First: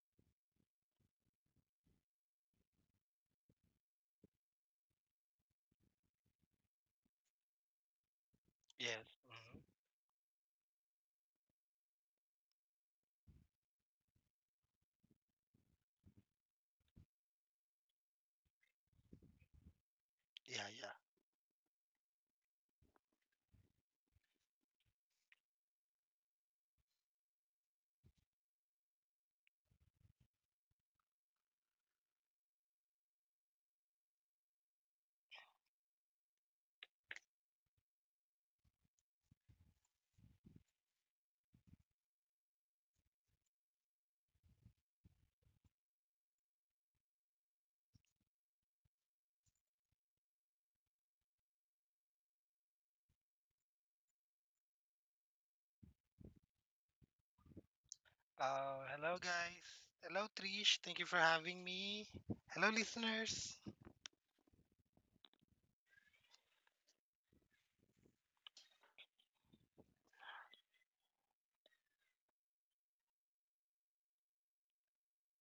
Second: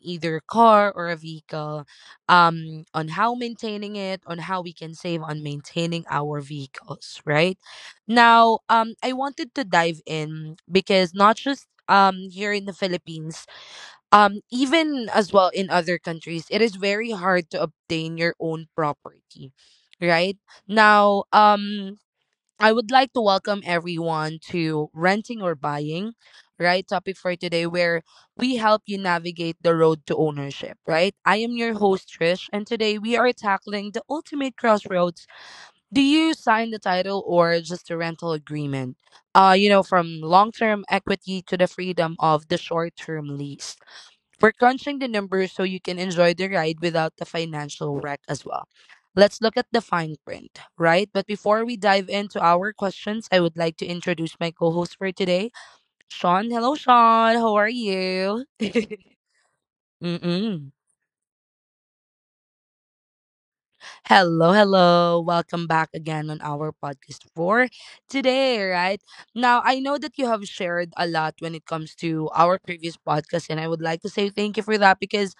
either a car or a vehicle, on how maintaining it, on how we can save on maintaining our vehicles, right? Now, Yes. I wanted Hmm. to dive in because not just here in the Philippines, even as well in other countries, it is very hard to obtain your own property, right. Yeah, yeah. Now, I would like to welcome everyone to renting or buying, right, topic for today, where we help you navigate the road to ownership, right. I am your host, Trish, and today we are tackling the ultimate crossroads. Do you sign the title or just a rental agreement? From long-term equity to the freedom of the short-term lease, we're crunching the numbers so you can enjoy the ride without the financial wreck as well. Let's look at the fine print, right? But before we dive into our questions, I would like to introduce my co host for today, Sean. Hello, Sean. How are you? Hello, guys. Hello, Mm-mm. Trish. Thank you for having me. Hello, listeners. Hello, hello. Welcome back again on our podcast for today, right? Now, I know that you have shared a lot when it comes to our previous podcast, and I would like to say thank you for that because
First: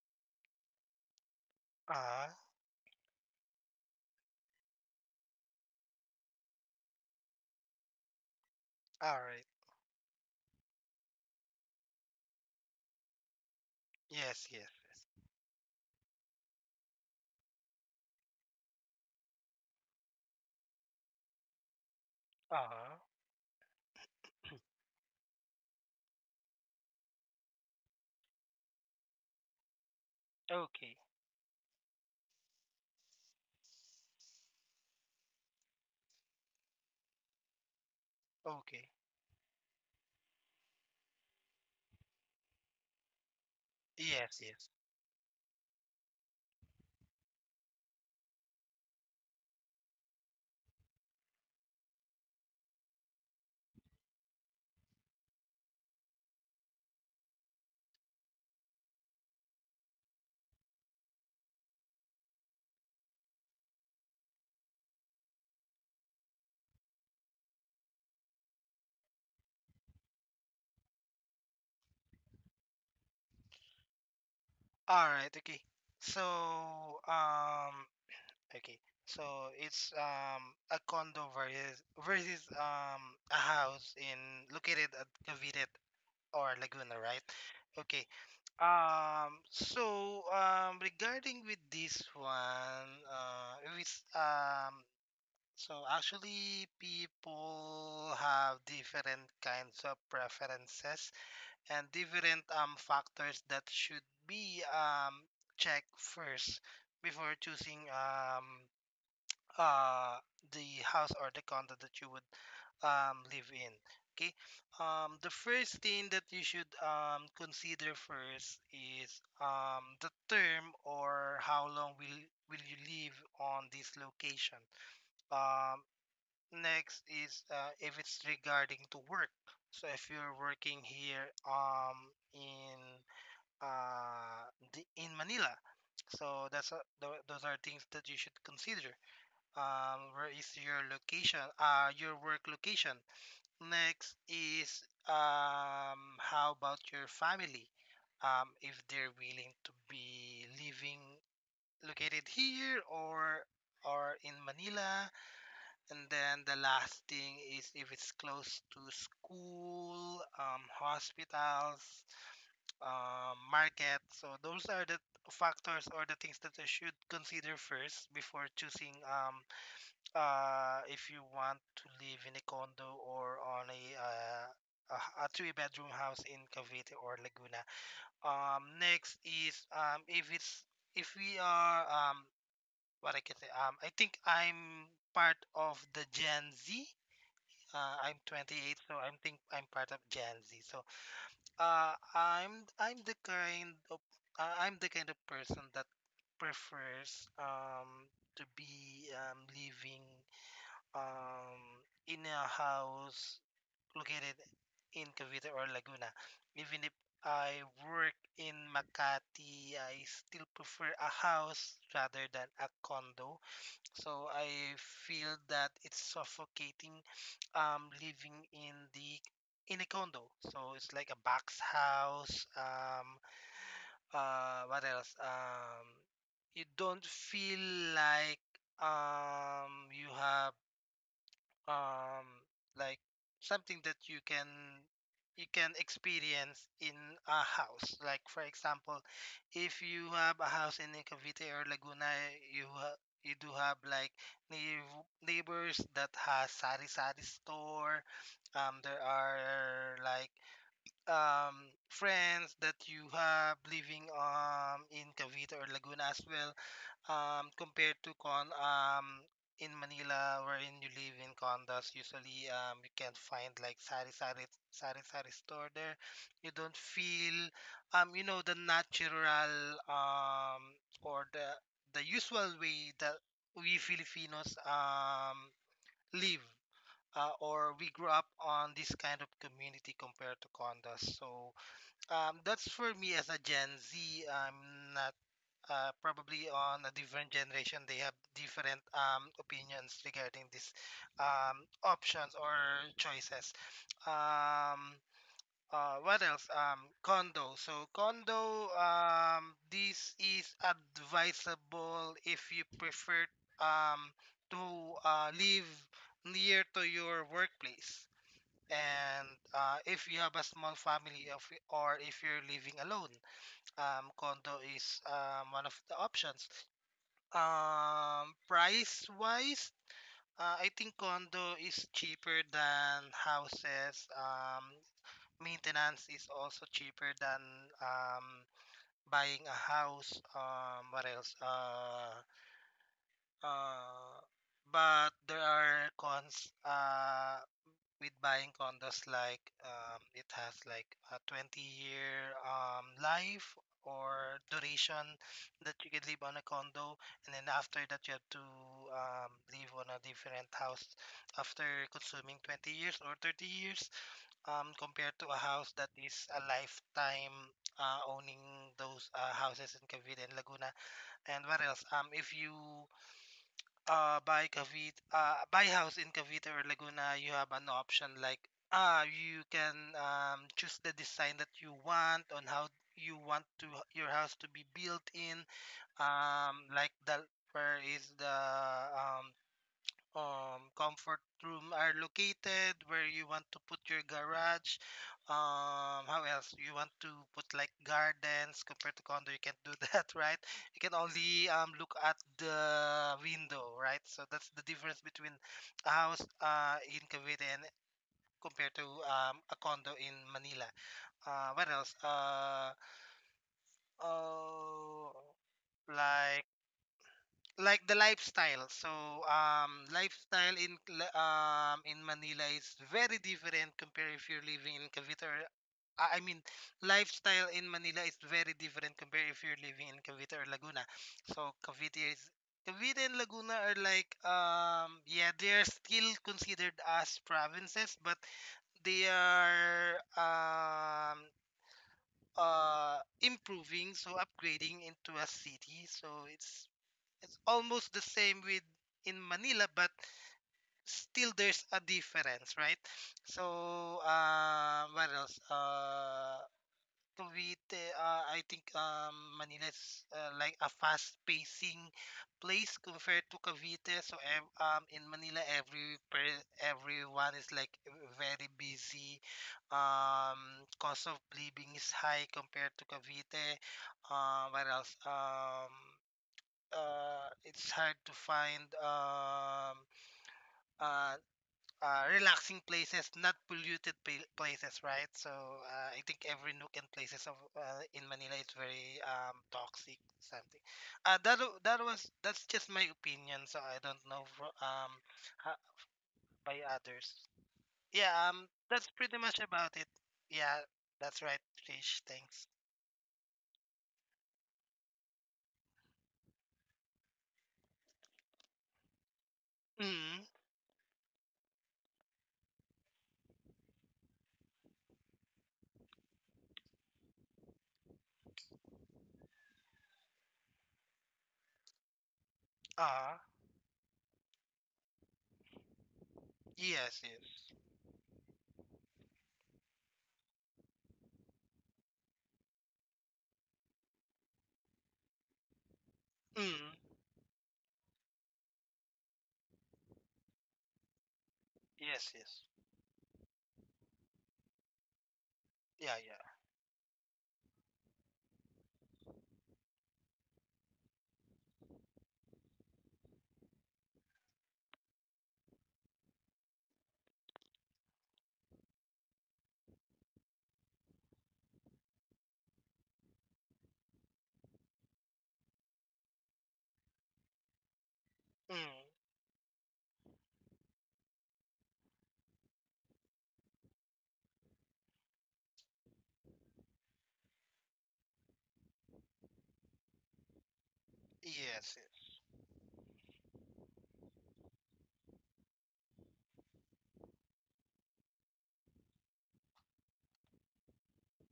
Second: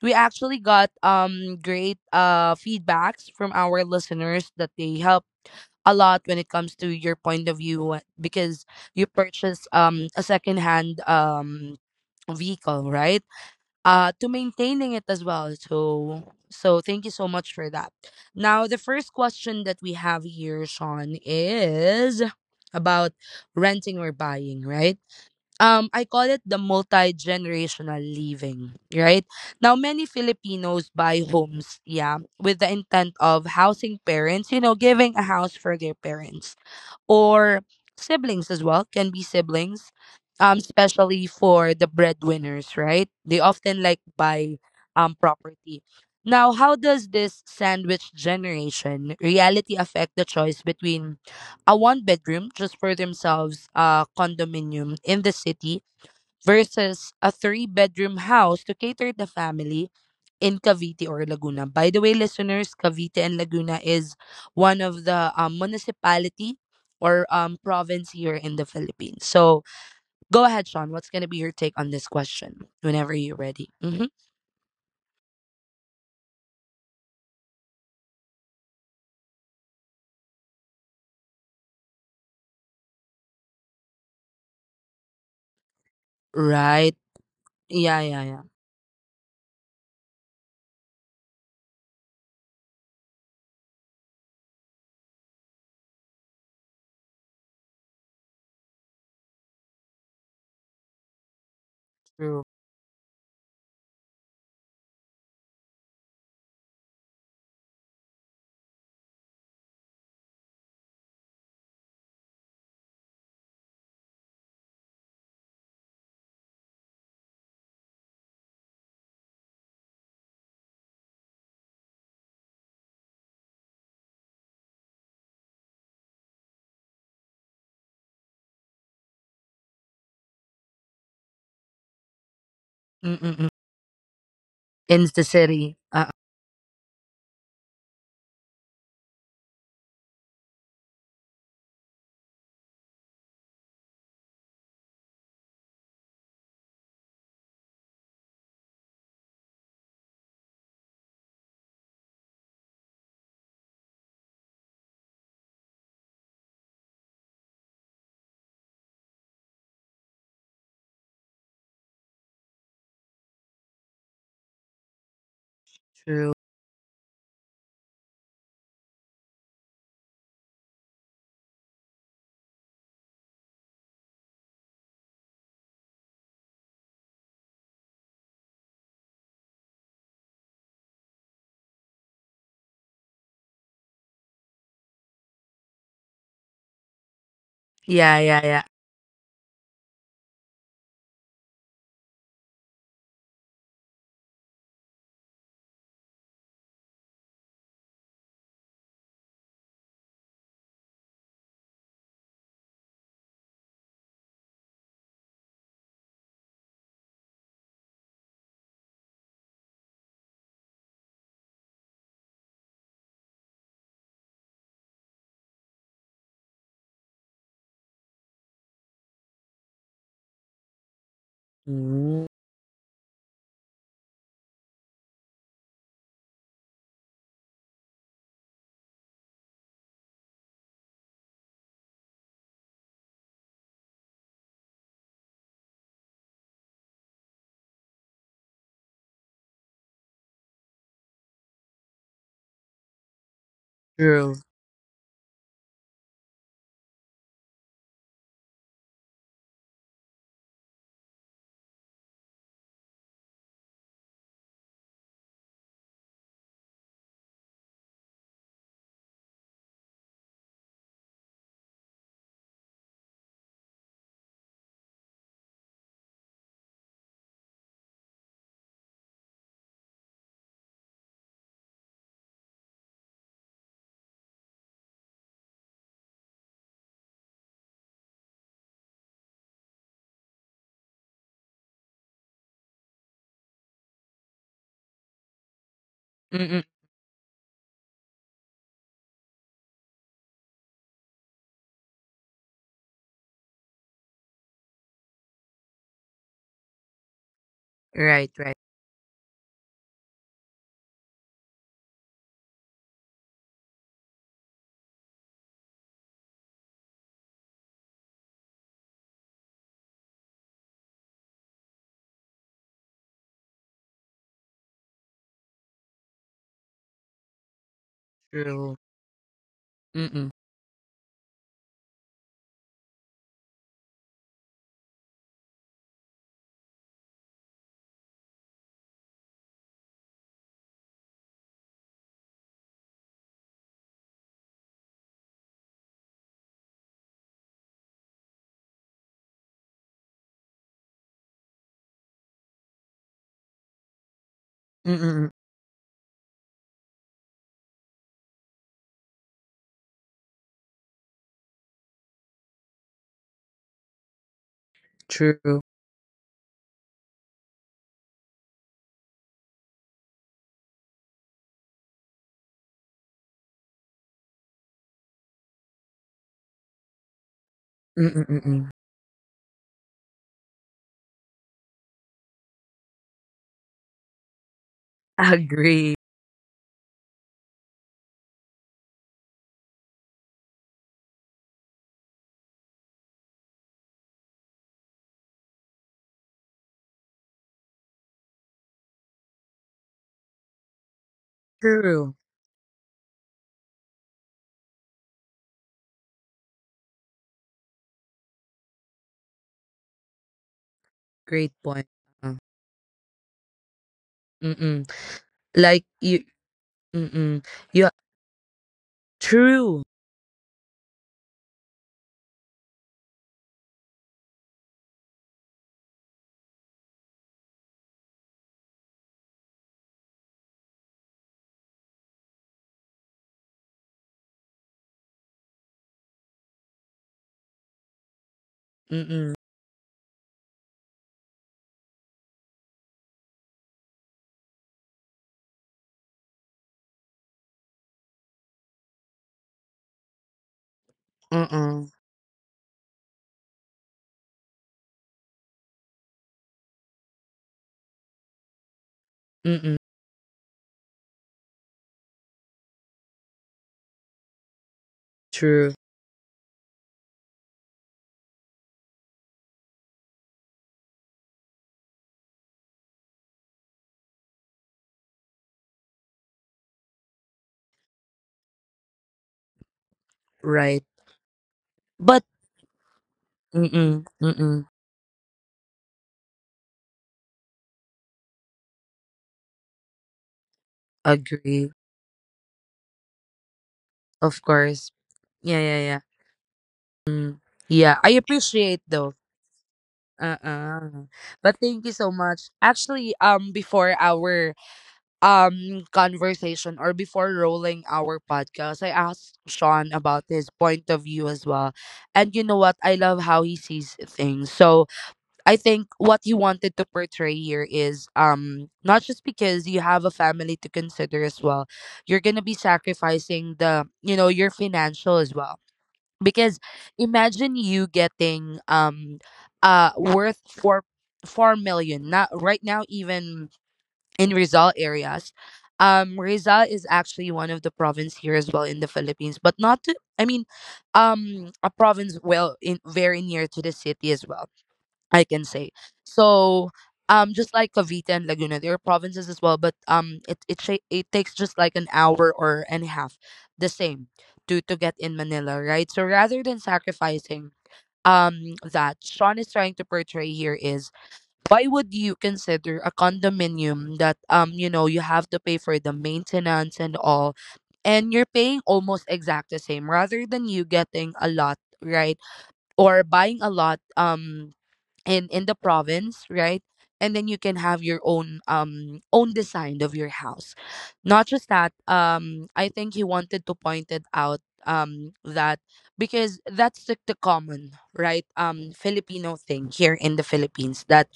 we actually got great Uh, feedbacks from our listeners that they help a lot when it comes to your point of view, because you all right. purchase a second hand vehicle, right, to Yes, yes. maintaining it as well. So thank you so much for that. Now the first question that we have here, Sean, is Uh, about renting or buying, right. I call it the multi-generational living, right? Now many Filipinos okay. buy homes, yeah, with the intent of housing parents, giving a house for their parents or siblings, as well Okay. can be siblings. Especially for the breadwinners, right, they often like Yes, buy yes. Property. Now how does this sandwich generation reality affect the choice between a one bedroom just for themselves condominium in the city versus a three-bedroom house to cater the family in Cavite or Laguna? By the way, listeners, Cavite and Laguna is one of the, municipality or, province here in the Philippines. So go ahead, Sean. What's going to be your take on this question whenever you're ready? Hmm. All right. Okay. So, um, okay. So it's a condo versus a house in located at Cavite or Laguna, Right. right? Yeah, Okay. yeah, yeah. Regarding with this one, with so actually people have different kinds of preferences and different True. Factors that should be checked first before choosing uh the house or the condo that you would live in. Okay. The first thing that you should consider first is the term, or how long will you live on this location. um next is, if it's regarding to work. So if you're working here, in Mm-mm-mm. In In the Manila, city. So that's, those are things that you should consider, where is your location, your work location. Next is, how about your family? If they're willing to be living located here, or in Manila, and then the last thing is if it's close to school, hospitals, market. So those are the factors or the things True. that I should consider first before choosing, if you want to live in a condo, or on a, a three-bedroom house in Cavite or Laguna. Next is, if it's, if we are, what I can say, I think I'm part of the Gen Z. I'm Yeah, yeah, 28, yeah. so I think I'm part of Gen Z. So, I'm the kind of, I'm the kind of person that prefers, to be, living, um, in a house located in Cavite or Laguna. Even if I work in Makati, I still prefer a house rather than a condo. So I feel that it's suffocating, living in a condo. So it's like a box house. Mm, What else? You don't feel like, you have, um like something that you can experience in a house, like for example, if you have a house in Cavite or Laguna, you do have like true. neigh- neighbors that has sari-sari store. There are like, um friends that you have living, in Cavite or Laguna as well, compared to, con in Manila, wherein you live in condos, usually you can't find like sari-sari store there. You don't feel, the natural, or the usual way that we Filipinos, live, or we grew up on this kind of community, compared to condos. So, that's for me as a Gen Z. I'm not. Probably on Mm-mm. a different generation they have different, opinions regarding these, options or choices. um, what else? Right, condo, right. This is advisable if you prefer, um, to, live near to your workplace, and, if you have a small family of, or if you're living alone, condo is, one of the options, True. price wise. Mm-mm. I think condo is cheaper than houses. Maintenance is also cheaper than, um, buying a house. What else? Uh, but there are cons. With buying condos like, it has like a 20 year, life or duration Mm-mm. that you could live on a condo, and then after that you have to, live on a different house after consuming 20 years or 30 years, compared to a house True. that is a lifetime, owning those, houses in Cavite and Laguna. And what else? If you, buy house in Cavite or Laguna, you have an option like, Mm, mm. You can, choose the design that you want, on how you want to your house to be built in, Agree. Like, the where is the, um comfort room are located, where you want to put your garage. How else? You want to put like gardens, compared to condo, you can't do that, right? You can only, look at True. the window, right? So that's the difference between a house, in Cavite, and compared to, a condo in Manila. What Great else? point. Uh, Mm-mm. Oh, Like you like, mm-mm. The Yeah, lifestyle. So, true. lifestyle in, Manila is very different compared if you're living in Cavite or, I mean, lifestyle in Manila is very different compared if you're living in Cavite or Laguna. So, Cavite and Laguna are like, yeah, they're still considered as provinces, but they Mm-mm. are, uh improving, so upgrading into a city. So it's almost the same with in Manila, but still there's a Mm-mm. difference, right? So, what else? I think, Manila Mm-mm. is, like a fast-pacing place compared to Cavite. So, in Manila, True. Everyone is like very busy. Um, cost of living is high compared to Cavite. What else? It's hard to find, Right. uh, But relaxing places, not polluted, mm-mm. Places, Mm-mm. right? So, I think every nook and places of, in Manila is very, toxic. Something. That w- that Agree. was that's just my opinion. So I don't know, Of course. ho- Yeah, yeah, yeah. by others. Mm. Yeah. Yeah, I That's appreciate pretty though. much about it. Yeah. That's Uh-uh. right, But Trish. thank you so Thanks. much. Actually, before our conversation, or before rolling our podcast, I asked Sean Mm. about his point of view as well. And you know what? I love how he sees things. So I think what he wanted to portray here is, not just because you have a family to consider as well. You're gonna be Ah, sacrificing the, your financial as well. Because yes. Yes. imagine you getting worth four million. Not right now even in Rizal areas. Mm. Rizal is actually one of the province here as well in the Philippines, but not. To, I mean, a Yes. province Yes. well in very near to the city as well. I can say Yeah. Yeah. so. Just like Cavite and Laguna, there are provinces as well, but it takes just like an hour or and a half, the same, to get in Manila, right? So rather than sacrificing, that Sean is trying to portray here is, why would you consider a condominium that, you know, you have to pay for the maintenance and all, and you're paying Mm. almost exact the same rather than you getting a lot, right, or buying a lot, in the province, right. And then you can have your own, own design of your house. Not just Yes, that, yes. I think he wanted to point it out, that because that's the common right, Filipino thing here in the Philippines, that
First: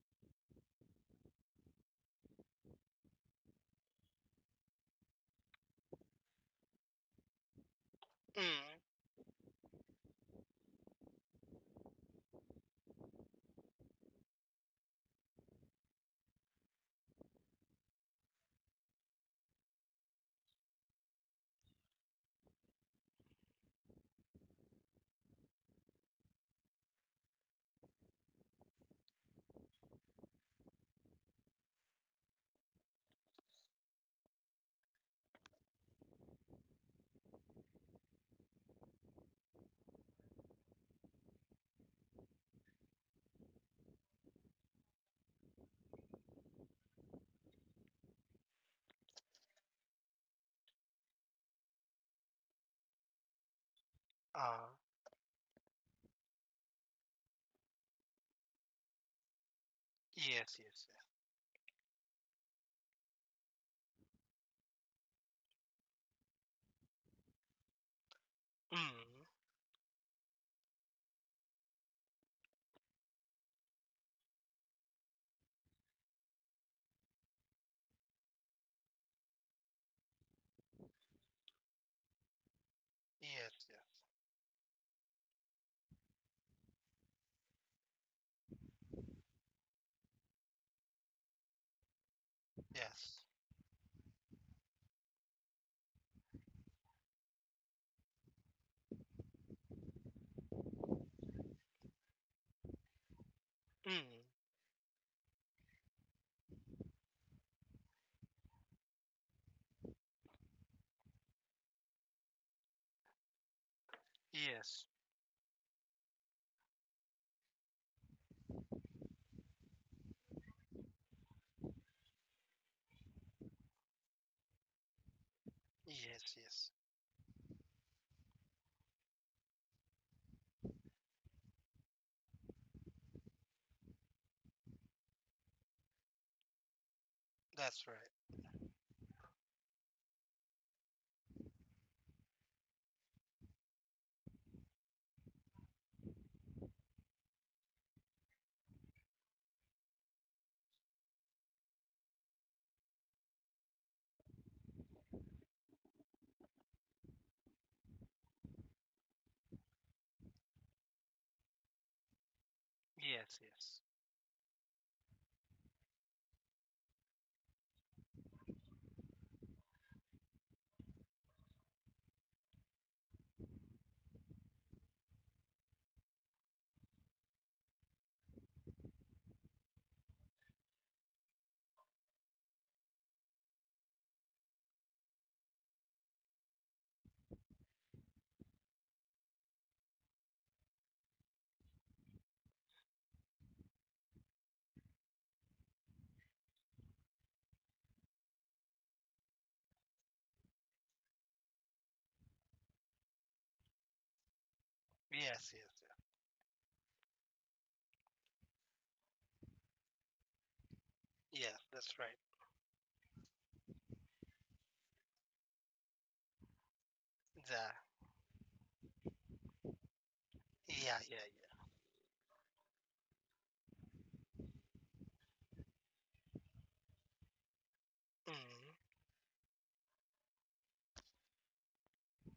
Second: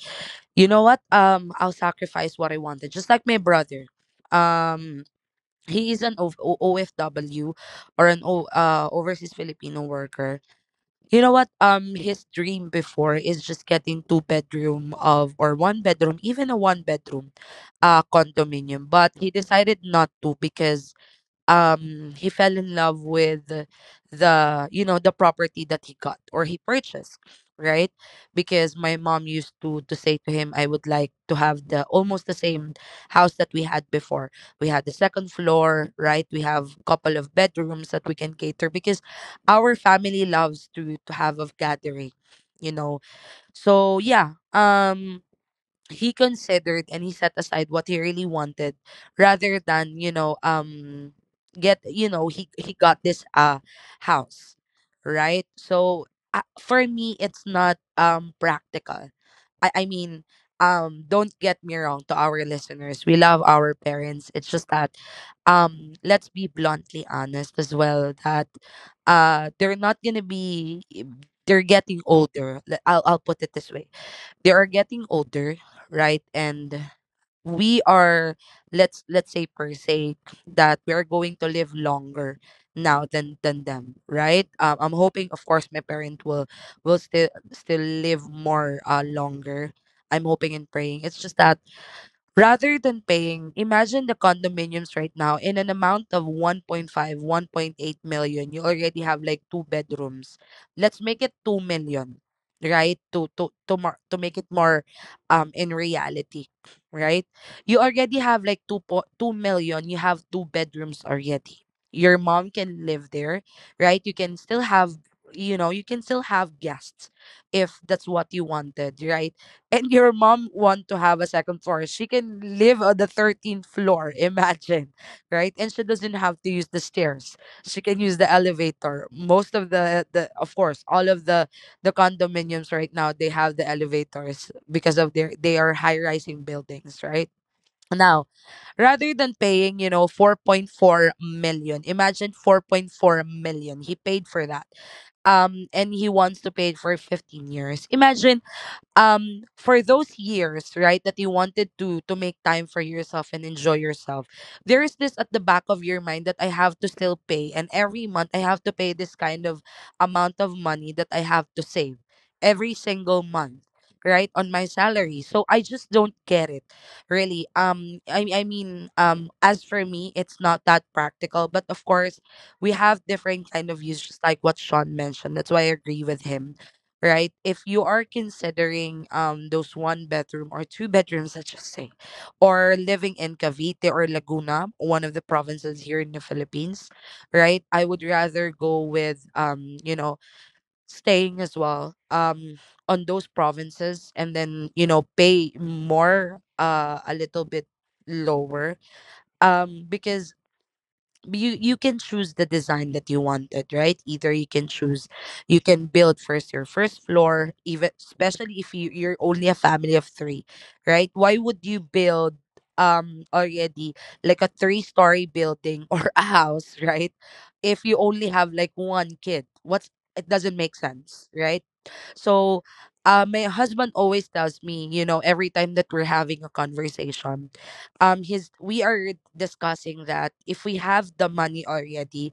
you know what, I'll sacrifice what I wanted, just like my brother. um he is an OFW, or an Mm. overseas Filipino worker. You know what, his dream before is just getting two bedroom of, or one bedroom, even a one bedroom condominium, but he decided not to because, he fell in love with the, the property that he got or he purchased, right. Because my mom used to say to him, I would like to have the almost the same house that we had before. We had the second floor, right, we have couple of bedrooms that we can cater, because our family loves to have a gathering, you know so yeah, he considered and he set aside what he really wanted, rather than, get, he got this house, Uh, right. So, for me it's not practical. I mean, yes, yes, don't get me wrong to our listeners, we love our parents. It's just that, let's be bluntly honest as well, that yes. Mm. They're not going to be, they're getting older. I'll put it this way: they are getting older, right. And we are, let's say per se, that we are going to live longer now than Yes, them, right. I'm hoping, of course, my parent will still live more, longer. I'm hoping and praying. It's just that, yes, rather than yes. paying, imagine the condominiums right now in an amount of 1.5, 1.8 million, you already have like two bedrooms. Let's make it 2 million, right? To more, to Mm. make it more, in reality, right? You already have like 2 million, you have two bedrooms already. Your mom can live there, right? You can still Yes, have, you can still have guests if that's what you wanted, right? And your mom want to have a second floor, she can live on the 13th floor. Imagine, right? And she doesn't yes, have to use yes. the stairs. She can use the elevator. Most of the of course, all of the condominiums right now, they have the elevators because of their they are high-rising buildings, right? That's right. Now, rather than paying, 4.4 million, imagine 4.4 million. He paid for that. And he wants to pay it for 15 years. Imagine for those years, right, that you wanted to make time for yourself and enjoy yourself. There is this at the back of your mind that I have to still pay, and every month I have to pay this kind of amount of money that I have to save every single Yes, month, yes. right, on my salary. So I just don't get it, really. I mean, as for me it's not that practical, but of course we have different kind of views, just like what Sean mentioned. That's why I agree with him, right? If you are considering, those one bedroom or two bedrooms, let's just say, or living in Cavite or Laguna, one of the provinces here in the Philippines, right? I would rather go with staying as well on those provinces, and then, pay more a little bit lower, because you can choose the design that you wanted, right? Either you can choose Yes, you yes, can yes. build first your first floor, even especially if you're only a family of three. Right, why Yes, would you that's right. build already like a three-story building or a house, right? The, If you only have like one kid, what's it doesn't make yeah, yeah, sense, right? So my husband always tells me, you know, every time that we're having a conversation, yeah. his Mm. we are discussing that if we have the money already,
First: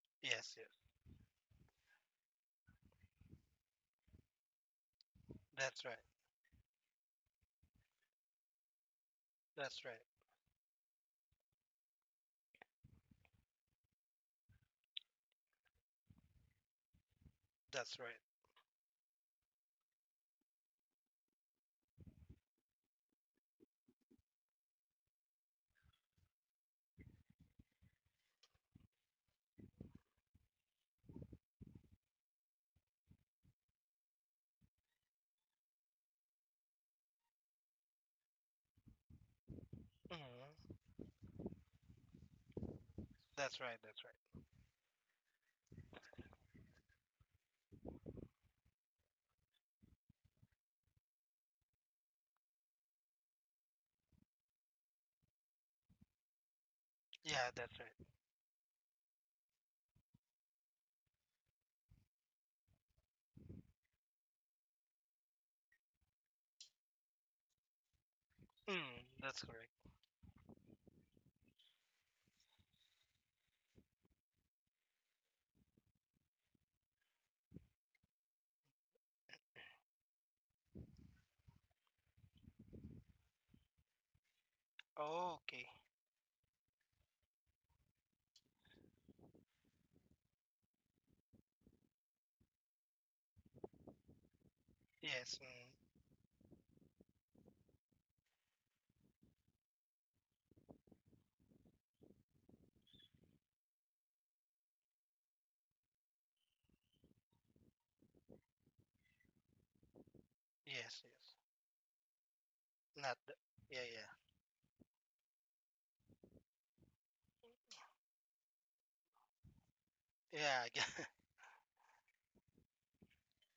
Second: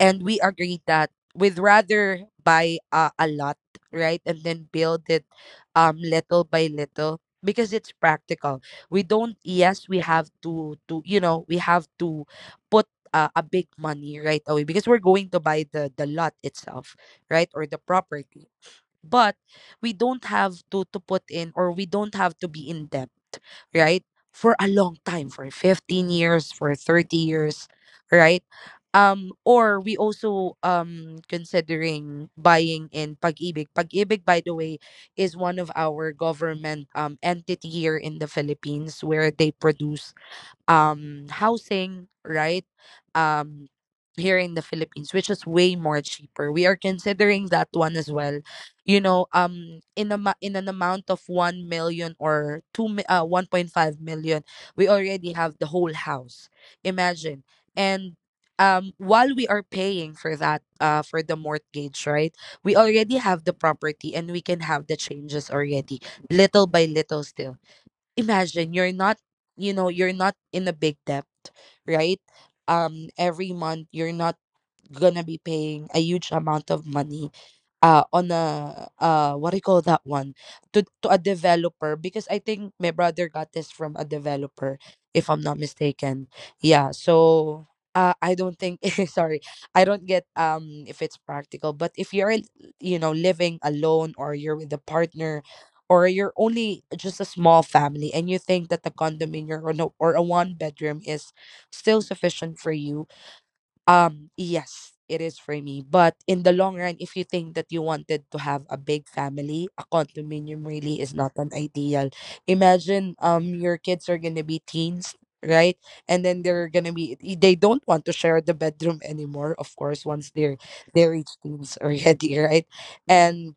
and we Yes, yes. agree that we'd rather buy a lot, right, and then build it That's right. little by little, because it's practical. We don't, That's yes, we right. have to you know, we have to put a big money right away because we're going to buy the lot itself, right, or the That's right. property. But we don't have to put in, or we don't have to be in debt, right, for a long time, for 15 years, for 30 years, right. Um, or we also considering buying in pag-ibig. Pag-ibig, by the way, is one of our government entity here in the Philippines, where they produce Mm. Housing, right. That's Um right. That's here right. in the Philippines, which is way more cheaper, we are considering that one as well. You know, in a in an amount of 1 million or 1.5 million, we already have the whole house, imagine. Yeah, that's right. And while we are paying for that, for the mortgage, right, we already have the property and we can have the changes already, little by little, still. Imagine, you're Mm. not, That's correct. you know, you're not in a big debt, right. Um every month you're not gonna be paying a huge amount of money on a what do you call that one, to a developer, because I think my brother got this from a developer, if I'm not Okay. mistaken. Yeah, so I don't think sorry, I don't get if it's practical, but if you're, you know, living alone, or you're with a Yes. partner, Mm. or you're only just a small family, and you think that the condominium, or no, or a one bedroom is still sufficient for you, yes, it is for me. But in the long run, if you think that you wanted to have a big family, a condominium really Yes, is not yes. an ideal. Imagine Not the, your yeah, kids yeah. are gonna be teens, right? And then they're gonna they don't want to share the bedroom anymore, of course, once they're Yeah, they reach teens already, right? Mm. And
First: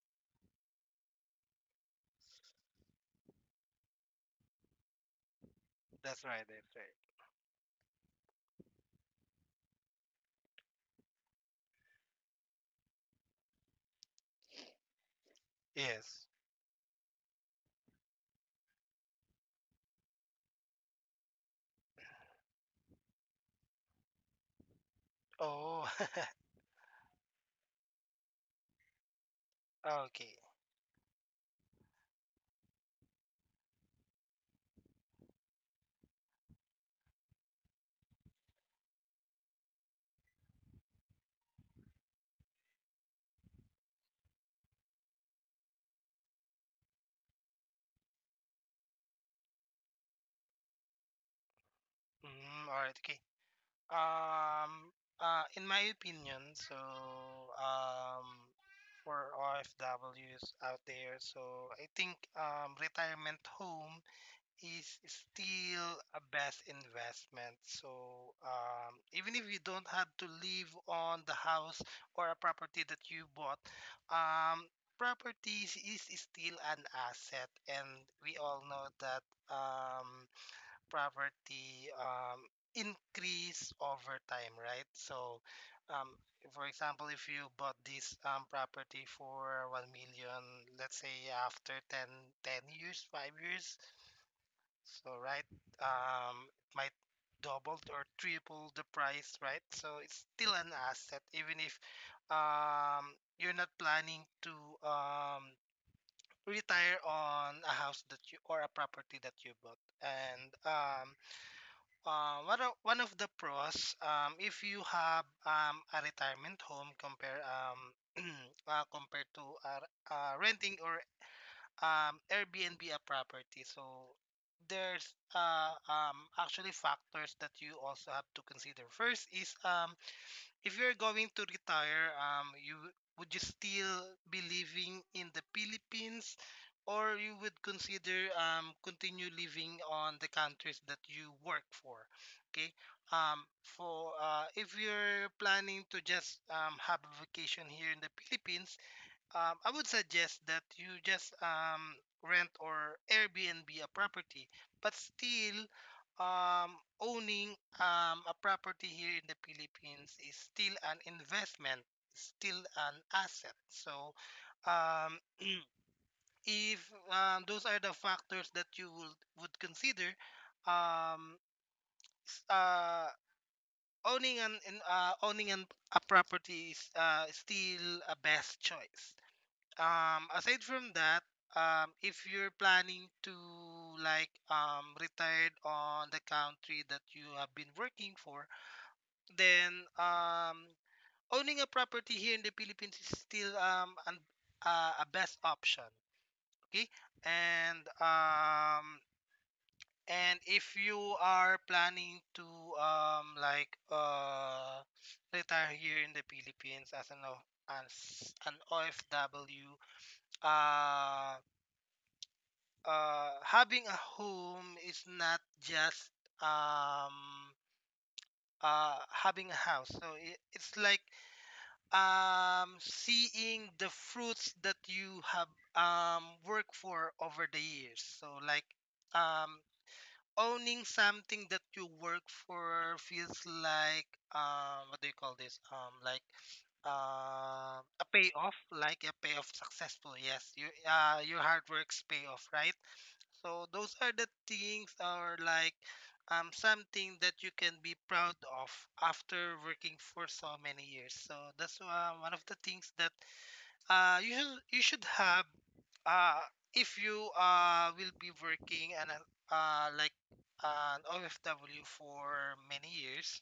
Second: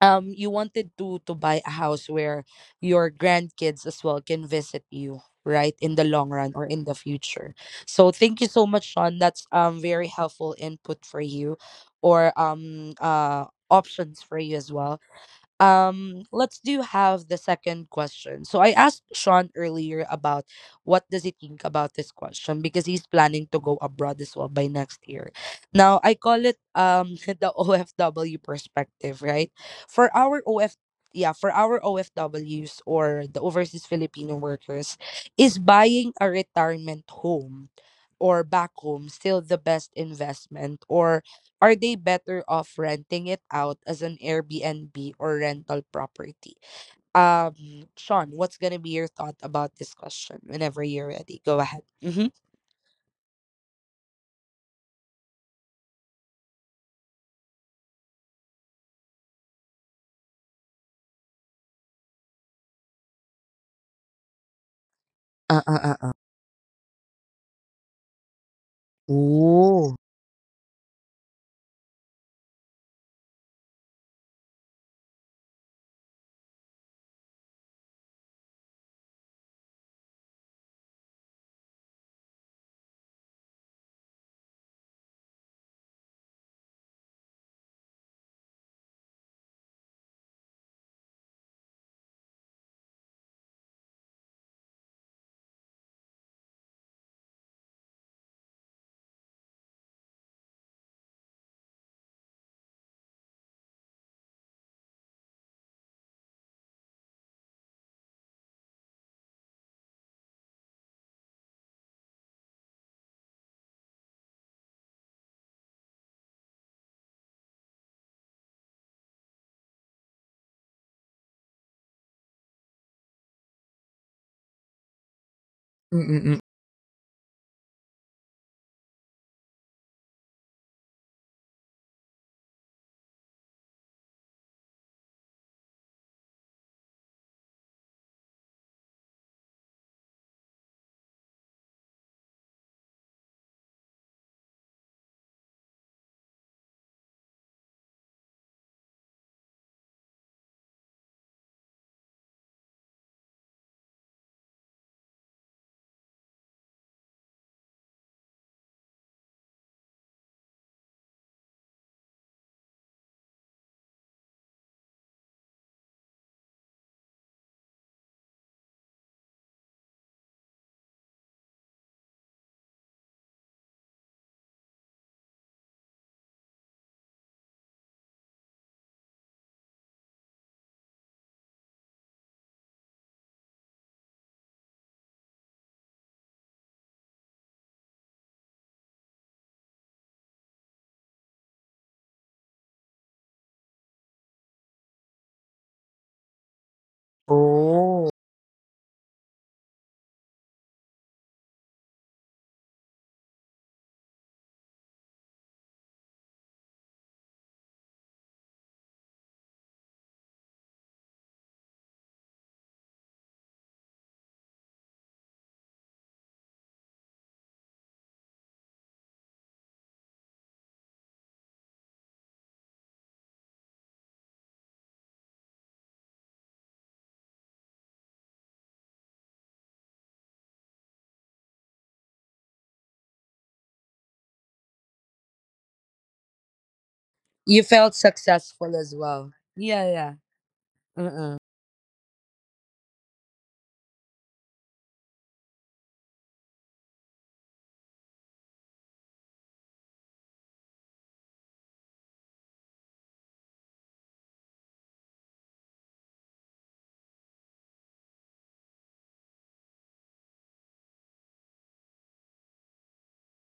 you wanted to buy a house where your grandkids as well can visit you, right, in the that's long right. run or That's in right. the future. So thank you so much, Sean, that's very helpful input for you, or options for you as well. Um, Yes. let's do have the second question. So I asked Sean earlier about what does he think about this question, because he's planning to go abroad as well by next year. Oh, Now I call it the OFW perspective, right, for okay. our OF, yeah, for our OFWs, or the overseas Filipino workers, is buying a retirement home or back home still the best investment, or are they better off renting it out as an Airbnb or rental property? Sean, what's gonna be your thought about this question whenever you're ready? Go ahead. Mm-hmm. Mm, all right, okay. Um, in my opinion, so, um, for OFWs out there, so I think, retirement home is Uh uh still uh. uh. a best investment. So, even if you don't Ooh. have to live on the house or a property that you bought, um, properties is still an asset, and we all know that. Um, Property, increase over time, right? So, um, for example, if you bought this, property for 1 million, let's say after 10 10 years, 5 years, so right, it might double or triple the price, right? So it's still an asset, even if, you're not planning to, um, retire on a house that you, or a property that you bought. And, one of the pros, if you have, a retirement home, compare compared to, renting or, Airbnb a property. So there's, Mm-mm-mm. actually factors that you also have to consider. First is, if you're going to retire, you would, you still be living in the Philippines, or you would consider, continue living on the countries that you work for? Okay. For if you're planning to just, have a vacation here in the Philippines, I would suggest that you just, rent or Airbnb a property, but still, um, owning, a property here in the Philippines is still an investment, still an asset. So, um, if, those are the factors that you would consider, um, uh, owning an owning an, a property is, still a best choice. Aside from that, if you're planning to like, retired on the country that you have been working for, then, um owning a property here in the Philippines is still, a best option. Okay. and Oh. um and if you are planning to, um like uh retire here in the Philippines as an, OFW, um having a home is not just, um, having a house. So it's like, seeing the fruits that you have, worked for over the years. So like, um, owning something that you work for feels like, what do you call this, You felt a payoff, successful as like a well. payoff. Yeah, Successful, yeah. yes, you, Uh-uh. your hard work's payoff, right? So those are the things or like, something that you can be proud of after working for so many years. So that's, one of the things that, you should have, uh if you, will be working and, like an OFW for many years.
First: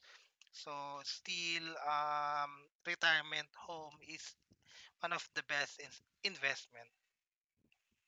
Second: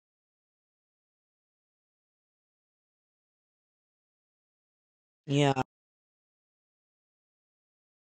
So still, retirement home is one of the Yeah. best, investment,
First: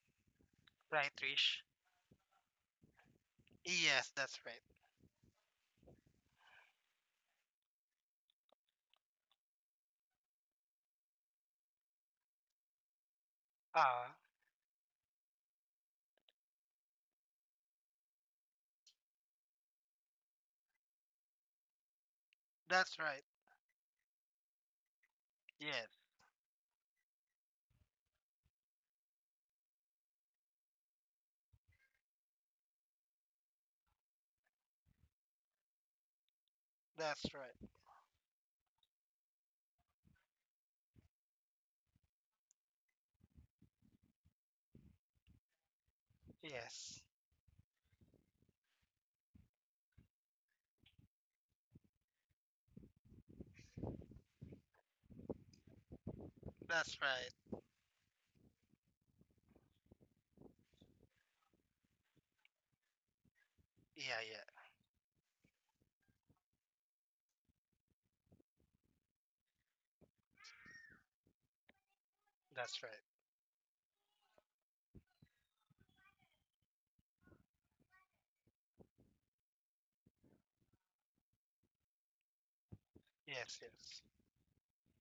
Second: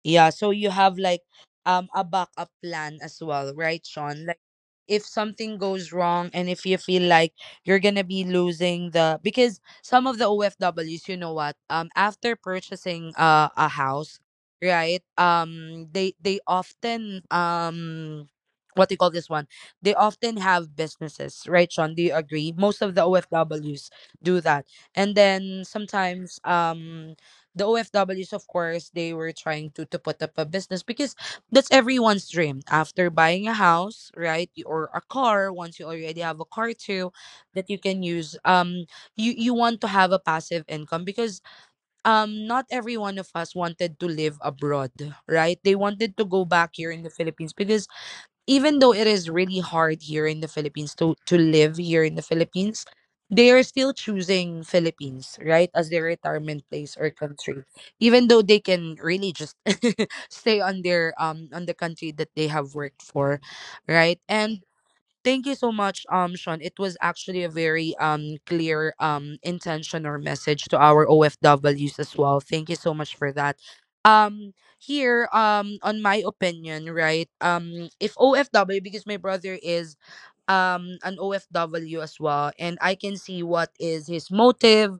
Yeah. So you have right, like Trish? A backup plan as well, right, Yes, Sean? that's Like right. if something goes wrong, and if you feel like you're gonna be losing the, because some of the OFWs, you know what, after purchasing a Ah, house, right? They often what do you call this one? They often have businesses, right, Sean? Do you agree? Most of that's the right. OFWs do that. And then Yes, sometimes the OFWs, of course, they were trying to put up a business, because that's everyone's dream. After buying a house, right, you- or a car, once you already have a car too, that's right. that you can use. You you want to have a passive income, because not every one of us wanted to live abroad, right? They wanted to go back here Yes, in the Philippines, because even though it is really hard here in the Philippines to live here in the Philippines, they are still choosing Philippines, right, as their retirement that's place or right. country. Even though they can really just stay on their on the country that they have worked for, Yeah, right? yeah, And thank you so much, Sean. It was actually a very clear intention or message to our OFWs as well. Thank you that's so right. much for that. Um, here, on my opinion, right? If OFW, because my brother is an OFW as well, and I can see Yes, what yes, is his motive,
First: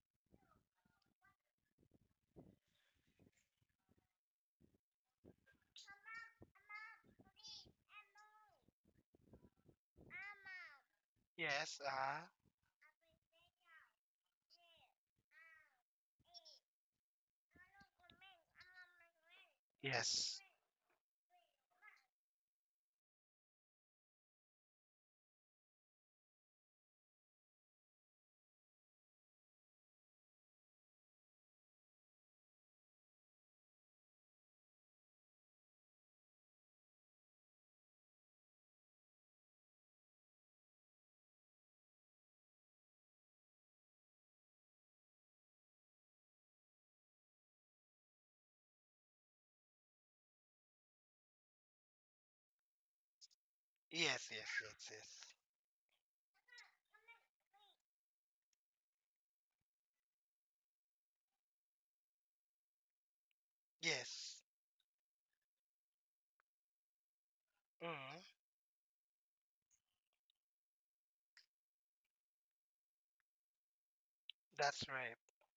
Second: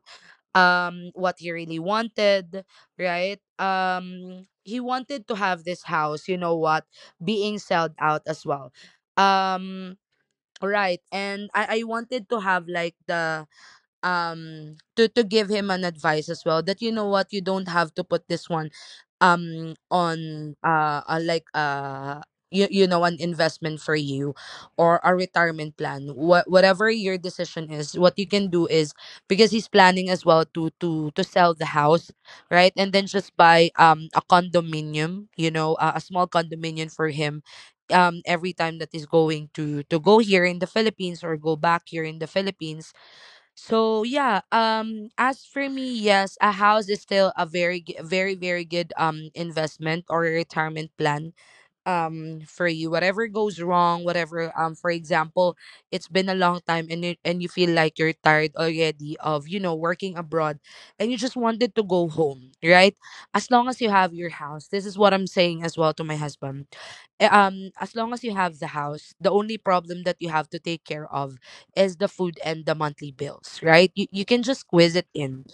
what he really wanted, right? He wanted to have this house. You know what? Being sold out as well. Um Right, and yes. I Ah, wanted to have like the to give him an advice as well that, you know what, you don't have to put this one yes, on you, you know, an investment for you, or a retirement plan, what whatever your decision is, what you can do is, because he's planning as well to sell the house, right, and then just buy a condominium, you know, a small condominium for him every time that he's going to go here in the Philippines, or go back here in the Philippines. So yeah, as for me, yes, a house is still a very very very good investment or a retirement plan for you. Whatever goes wrong, yes, yes, whatever for yes, example, it's been a long time and and you feel like you're tired already of, you know, working abroad, and you just wanted to go home, right? As long as you have your yes. house. This is what I'm saying as well to my husband, eh, Yes. as long as you Mm, have the house, the only problem that you have to take care of is the food and the monthly bills, right. You you can just that's squeeze it right. in,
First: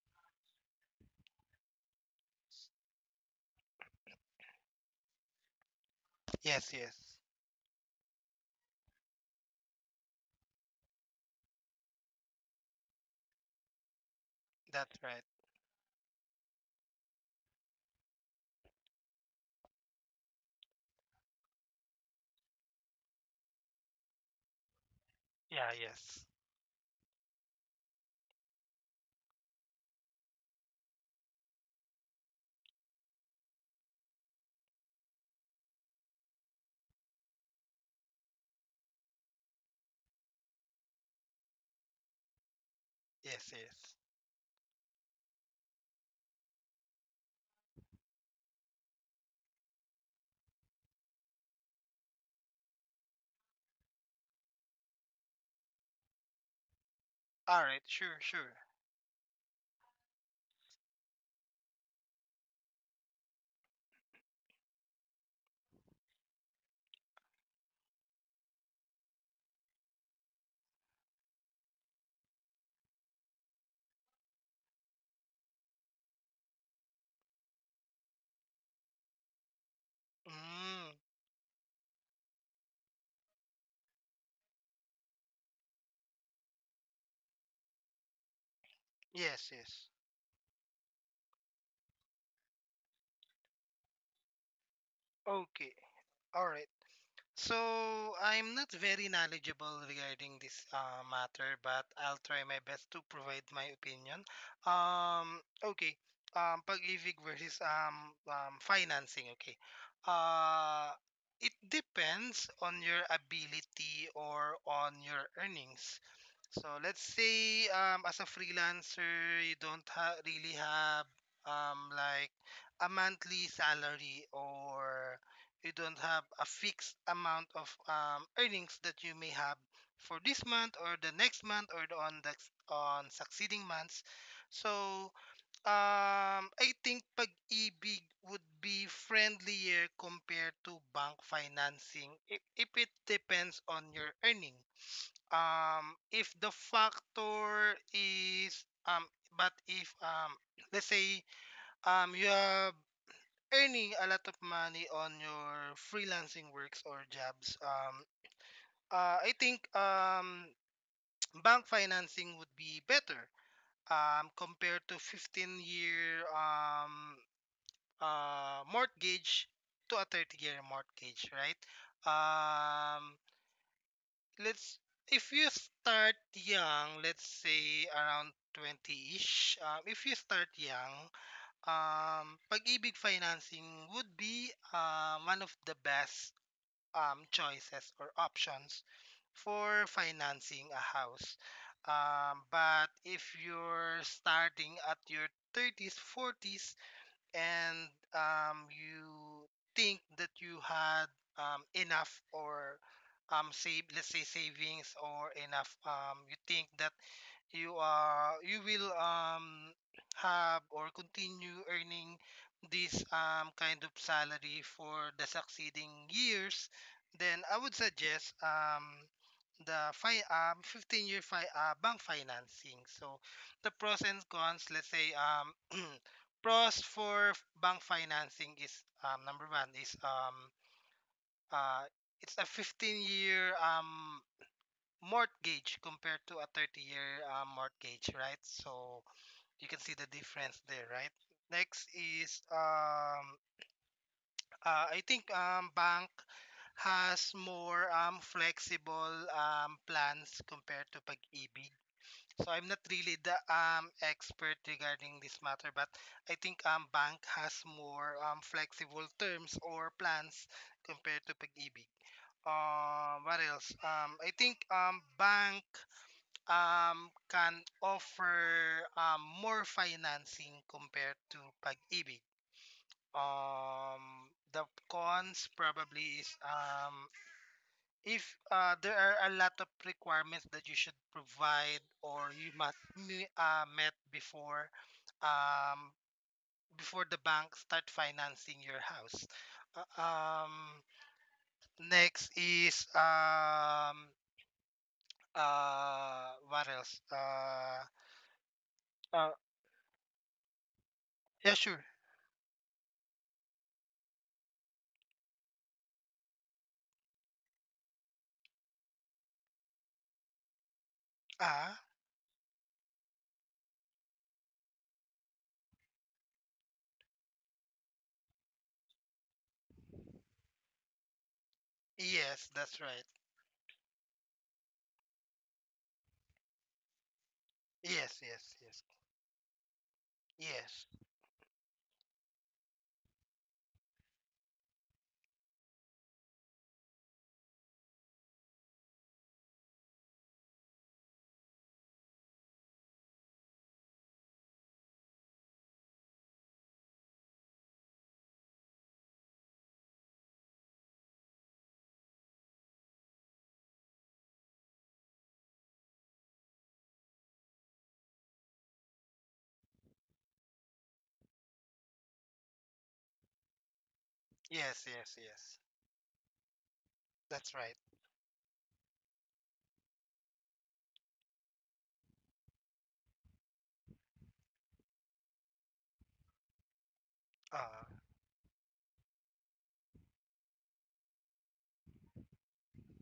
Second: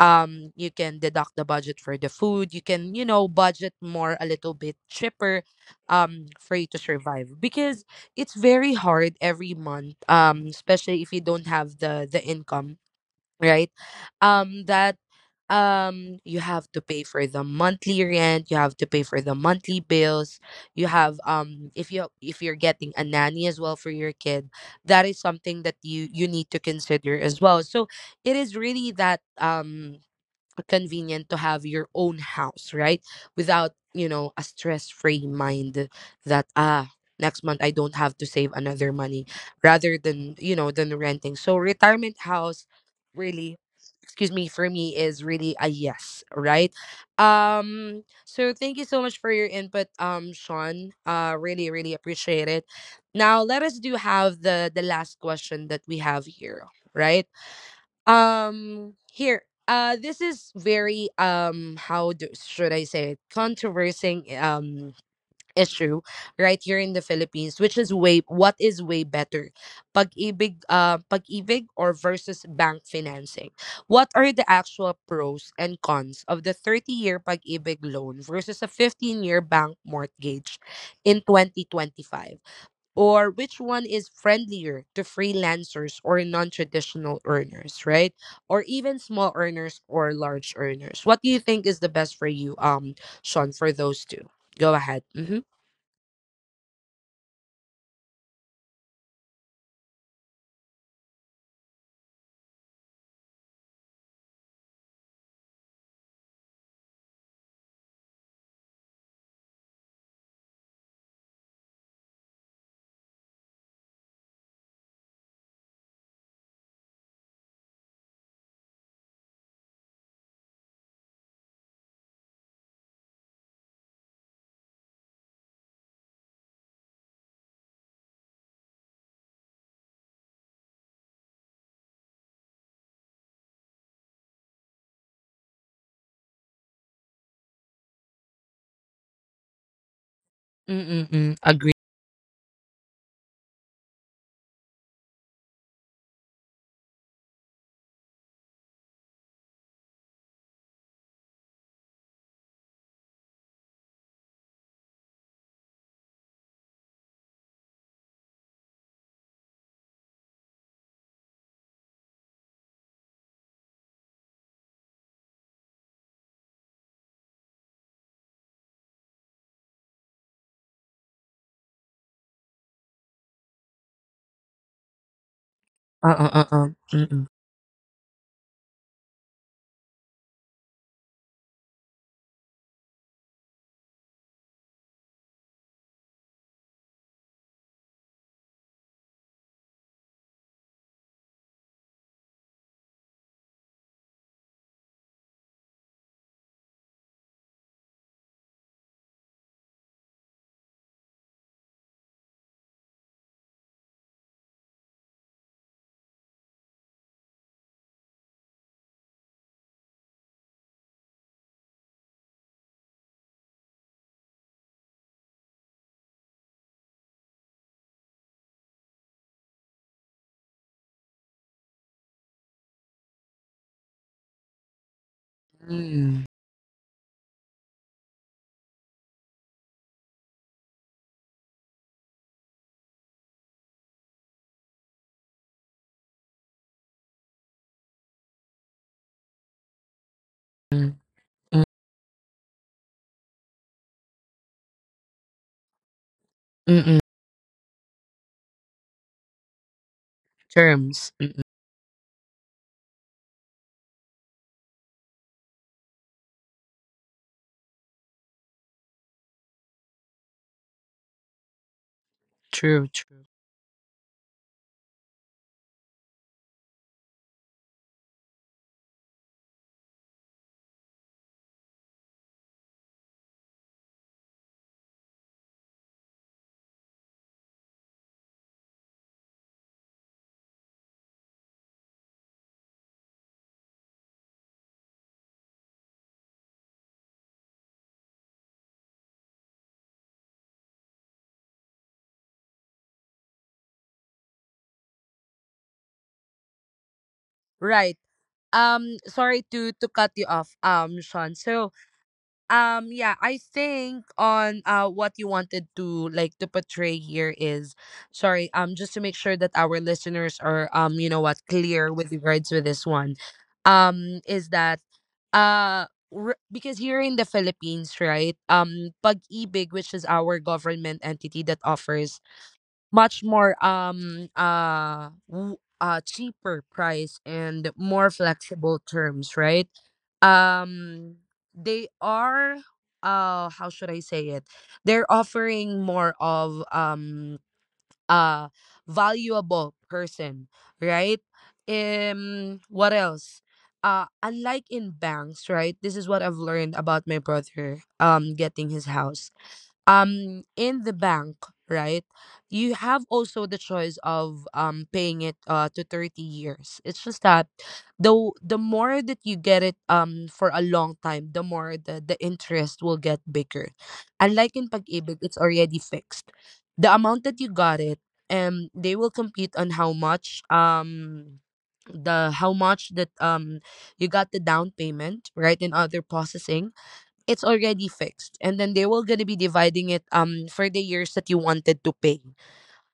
you can deduct the budget for the food, you can, you know, budget more a little bit cheaper for you Yes, to yes. survive, because it's very hard every month, especially if you don't have the income, right. Um That's that right. You have to pay for the monthly rent, you have to pay for the monthly bills, you have if you if you're getting a nanny as well for your kid, that is something Yeah, that you yes. you need to consider as well. So it is really that convenient to have your own house, right, without, you know, a stress free mind that, ah, next month I don't have to save another money, rather than, you know, than renting. So retirement house Yes, really, yes. excuse me, for me is really a yes, right. Um so thank you so much for your input, Sean, really really appreciate it. Now let us do have the last question that we have here, right. All right, sure, sure. Um here this is very how do, should I say it, controversing issue right here in the Philippines, which is way what is way better: pag-ibig, pag-ibig, or versus bank financing. What are the actual pros and cons of the 30-year pag-ibig loan versus a 15-year bank mortgage Mm, in 2025, or which one is friendlier to freelancers or non-traditional earners, right, or even small yes, earners yes. or large earners? What do you think is the best for you, Sean, for those two? Go ahead. Mm-hmm. Okay. All right. So I'm not very knowledgeable regarding this matter, but I'll try my best to provide my opinion. Okay. Pag-ibig versus financing. Okay. Uh, it depends on your ability or on your earnings. So let's say as a freelancer, you don't ha- really have um, like a monthly salary, or you don't have a fixed amount of earnings that you may have for this month or the next month or on the on succeeding months. So I think pag-ibig would be friendlier compared to Mm, bank mm, agree. financing if, it depends on your earning, if the factor is but if let's say you have earning a lot of money on your freelancing works or jobs. I think bank financing would be better compared to 15 year mortgage to a 30-year mortgage, right? Um, let's if you start Uh-uh, uh-uh. young, let's Mm, say around 20-ish. If you start young, pag-ibig financing would be one of the best choices or options for financing a house. But if you're starting at your 30s, 40s, and you think that you had enough, or save, let's say savings or enough, you think that you will have or continue earning this kind of salary for the succeeding years, then I would suggest 15 year bank financing. So the pros and cons, let's say um, mm, pros for bank financing is, number one is uh it's a 15 year mortgage compared to a 30 year mortgage, right? So you can see the difference there, mm, right? Next is I think bank mm, mm, has more flexible plans compared to terms. Mm-mm. pag-ibig. So I'm not really the expert regarding this matter, but I think bank has more flexible terms or plans compared to pag-ibig. True, true. What else? I think bank can offer more financing compared to pag-ibig. The cons probably is if there are a lot of requirements that you should provide or you must met before um, before the bank start financing your house. Uh, um, Next is what else? Right. Uh, Sorry to cut you off, Sean. yeah, So, sure. um yeah, I think on what you wanted to like to portray here is, sorry, just to make sure that our listeners are um, you know what, Ah. clear with regards with this one. Is that uh because here in the Philippines, right? Pag-ibig, which is our government entity that offers Yes, that's right. much more cheaper price and more Yes, yes, yes. flexible terms, right? Yes. Um they are, how should I say it, they're offering more of a valuable person, right. Um what else, unlike in banks, right, this is what I've learned about my brother getting his house in the bank, right. You have also the choice of paying it to 30 years. It's just that the the more that you get it for a long time, the more the interest will get bigger, unlike in Yes, yes, pag-ibig, yes. it's already fixed, the amount that That's you right. got it. Um they will compete on how much the how much that you got the down payment, right, and other processing, it's Uh, already fixed, and then they were going to be dividing it for the years that you wanted to pay,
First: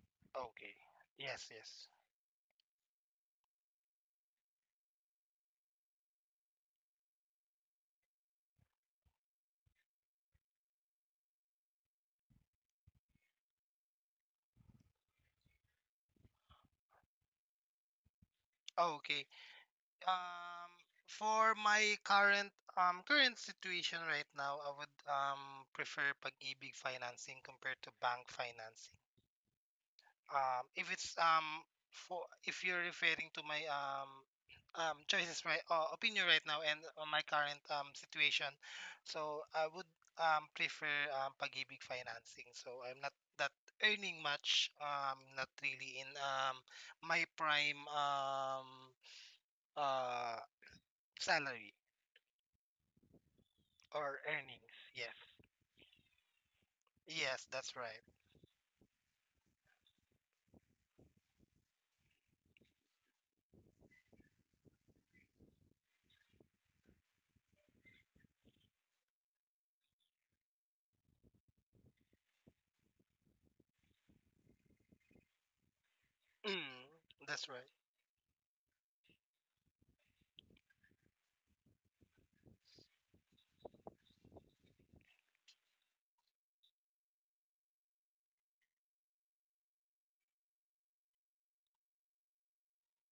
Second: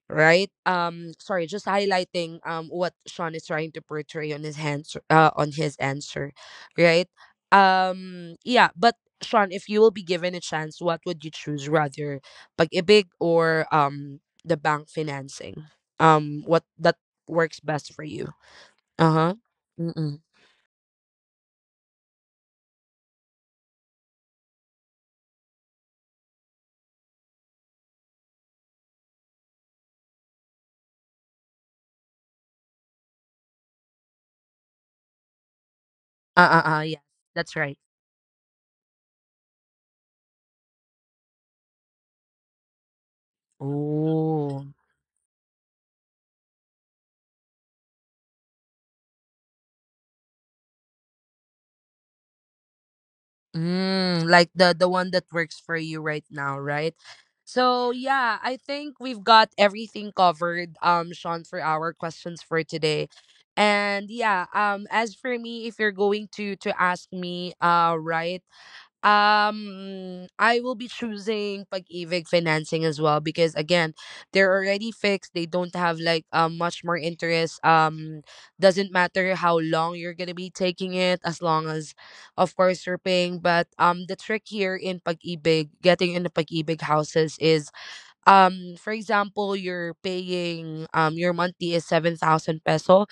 right. okay. Um sorry, Yes, just yes. highlighting what Sean is trying to portray on his hands, on his answer, right. Um yeah, but Sean, if you will be given a chance, what would you choose rather, pag-ibig or the bank financing? Um what that works best for you? Okay. Uh-huh. Mm-mm. Um, for my current current situation right now, I would prefer pag-ibig financing compared to bank financing. If it's for if you're referring to my choices, right, opinion right now Uh-uh, and yeah, on my that's current right. Situation, so I would prefer pag-ibig financing. So I'm not that earning Oh. much. Not really in my prime uh salary or Mm, like earnings. the one Yes, that works for you right now, right? yes, that's So right. yeah, I think we've got everything covered, Sean, for our questions for today. And yeah, as for me, if you're going to ask me, right, I will be choosing pag-ibig financing as well, because again, they're already fixed. They don't have like much more Mm, that's interest. right. Doesn't matter how long you're gonna be taking it, as long as, of course, you're paying. But the trick here in pag-ibig, getting into pag-ibig houses, is for example, you're paying your monthly is 7,000 peso,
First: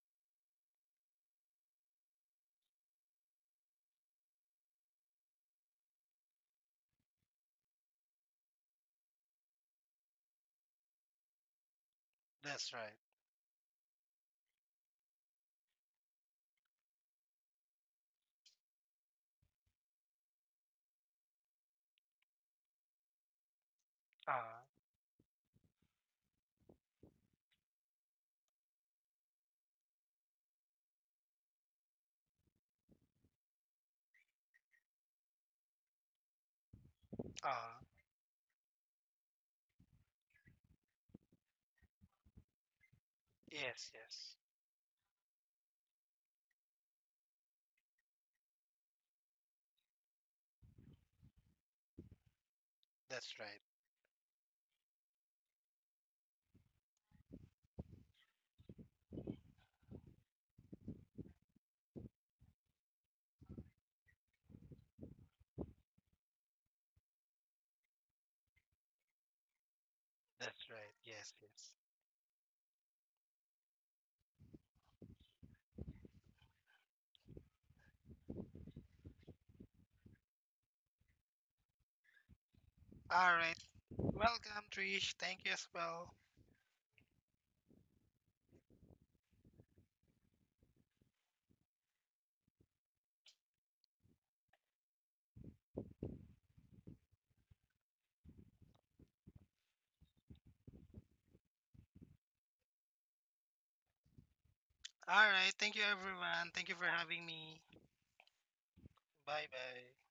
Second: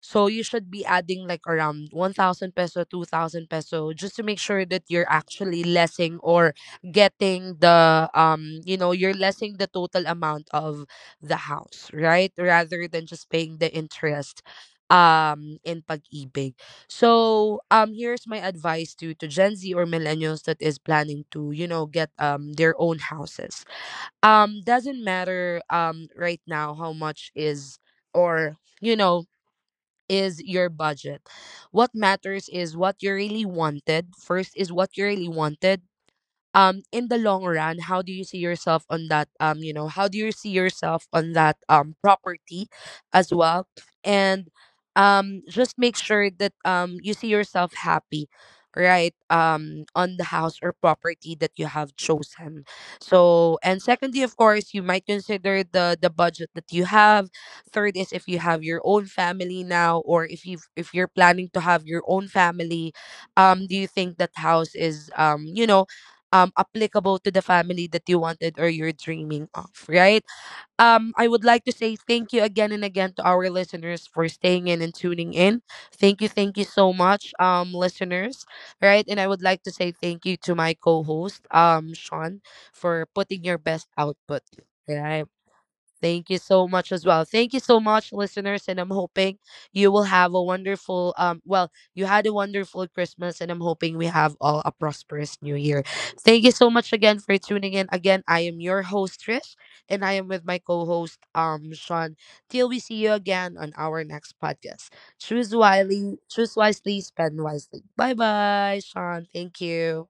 so you should be adding like around 1,000 peso, 2,000 peso, just to make sure that you're actually lessing or getting the um, you know, you're lessing the total amount of the house, right, That's rather right. than just paying the interest in pag-ibig. So here's my advice to Gen Z or millennials that is planning to, you know, get their own houses. Uh, Doesn't matter right now how much is, or, you know, is your budget. What matters is what you really wanted. First is what you really wanted in the long uh, run, how do you see yourself on that um, you know, how do you see yourself on that property as well, yes, yes, and just make sure that you see yourself happy, right, on the house or property that you have chosen. that's right. So, and secondly, of course, you might consider the budget that you have. Third is, if you have your own family now, or if you if you're planning to have your own family, do you think that house is um, you know, applicable to the family that you wanted, or you're dreaming of, right? That's right. I Yes, would like yes. to say thank you again and again to our listeners for staying in and tuning in. Thank you so much listeners, right? And I would like to say thank you to my co-host Sean for All putting right. your best output. Welcome, Trish. Right. Thank you as well. Thank you so much as well. Thank you so much, listeners. And I'm hoping you will have a wonderful, well, you had a wonderful Christmas, and I'm hoping we have all a prosperous new year. Thank you so much again for tuning in. Again, I am your host, Trish, and I am with my co host, Sean. Till we see you again on our next podcast. All right. Thank you, everyone. Choose Thank you for wisely, having spend me. wisely. Bye bye, Sean. Bye Thank bye. you.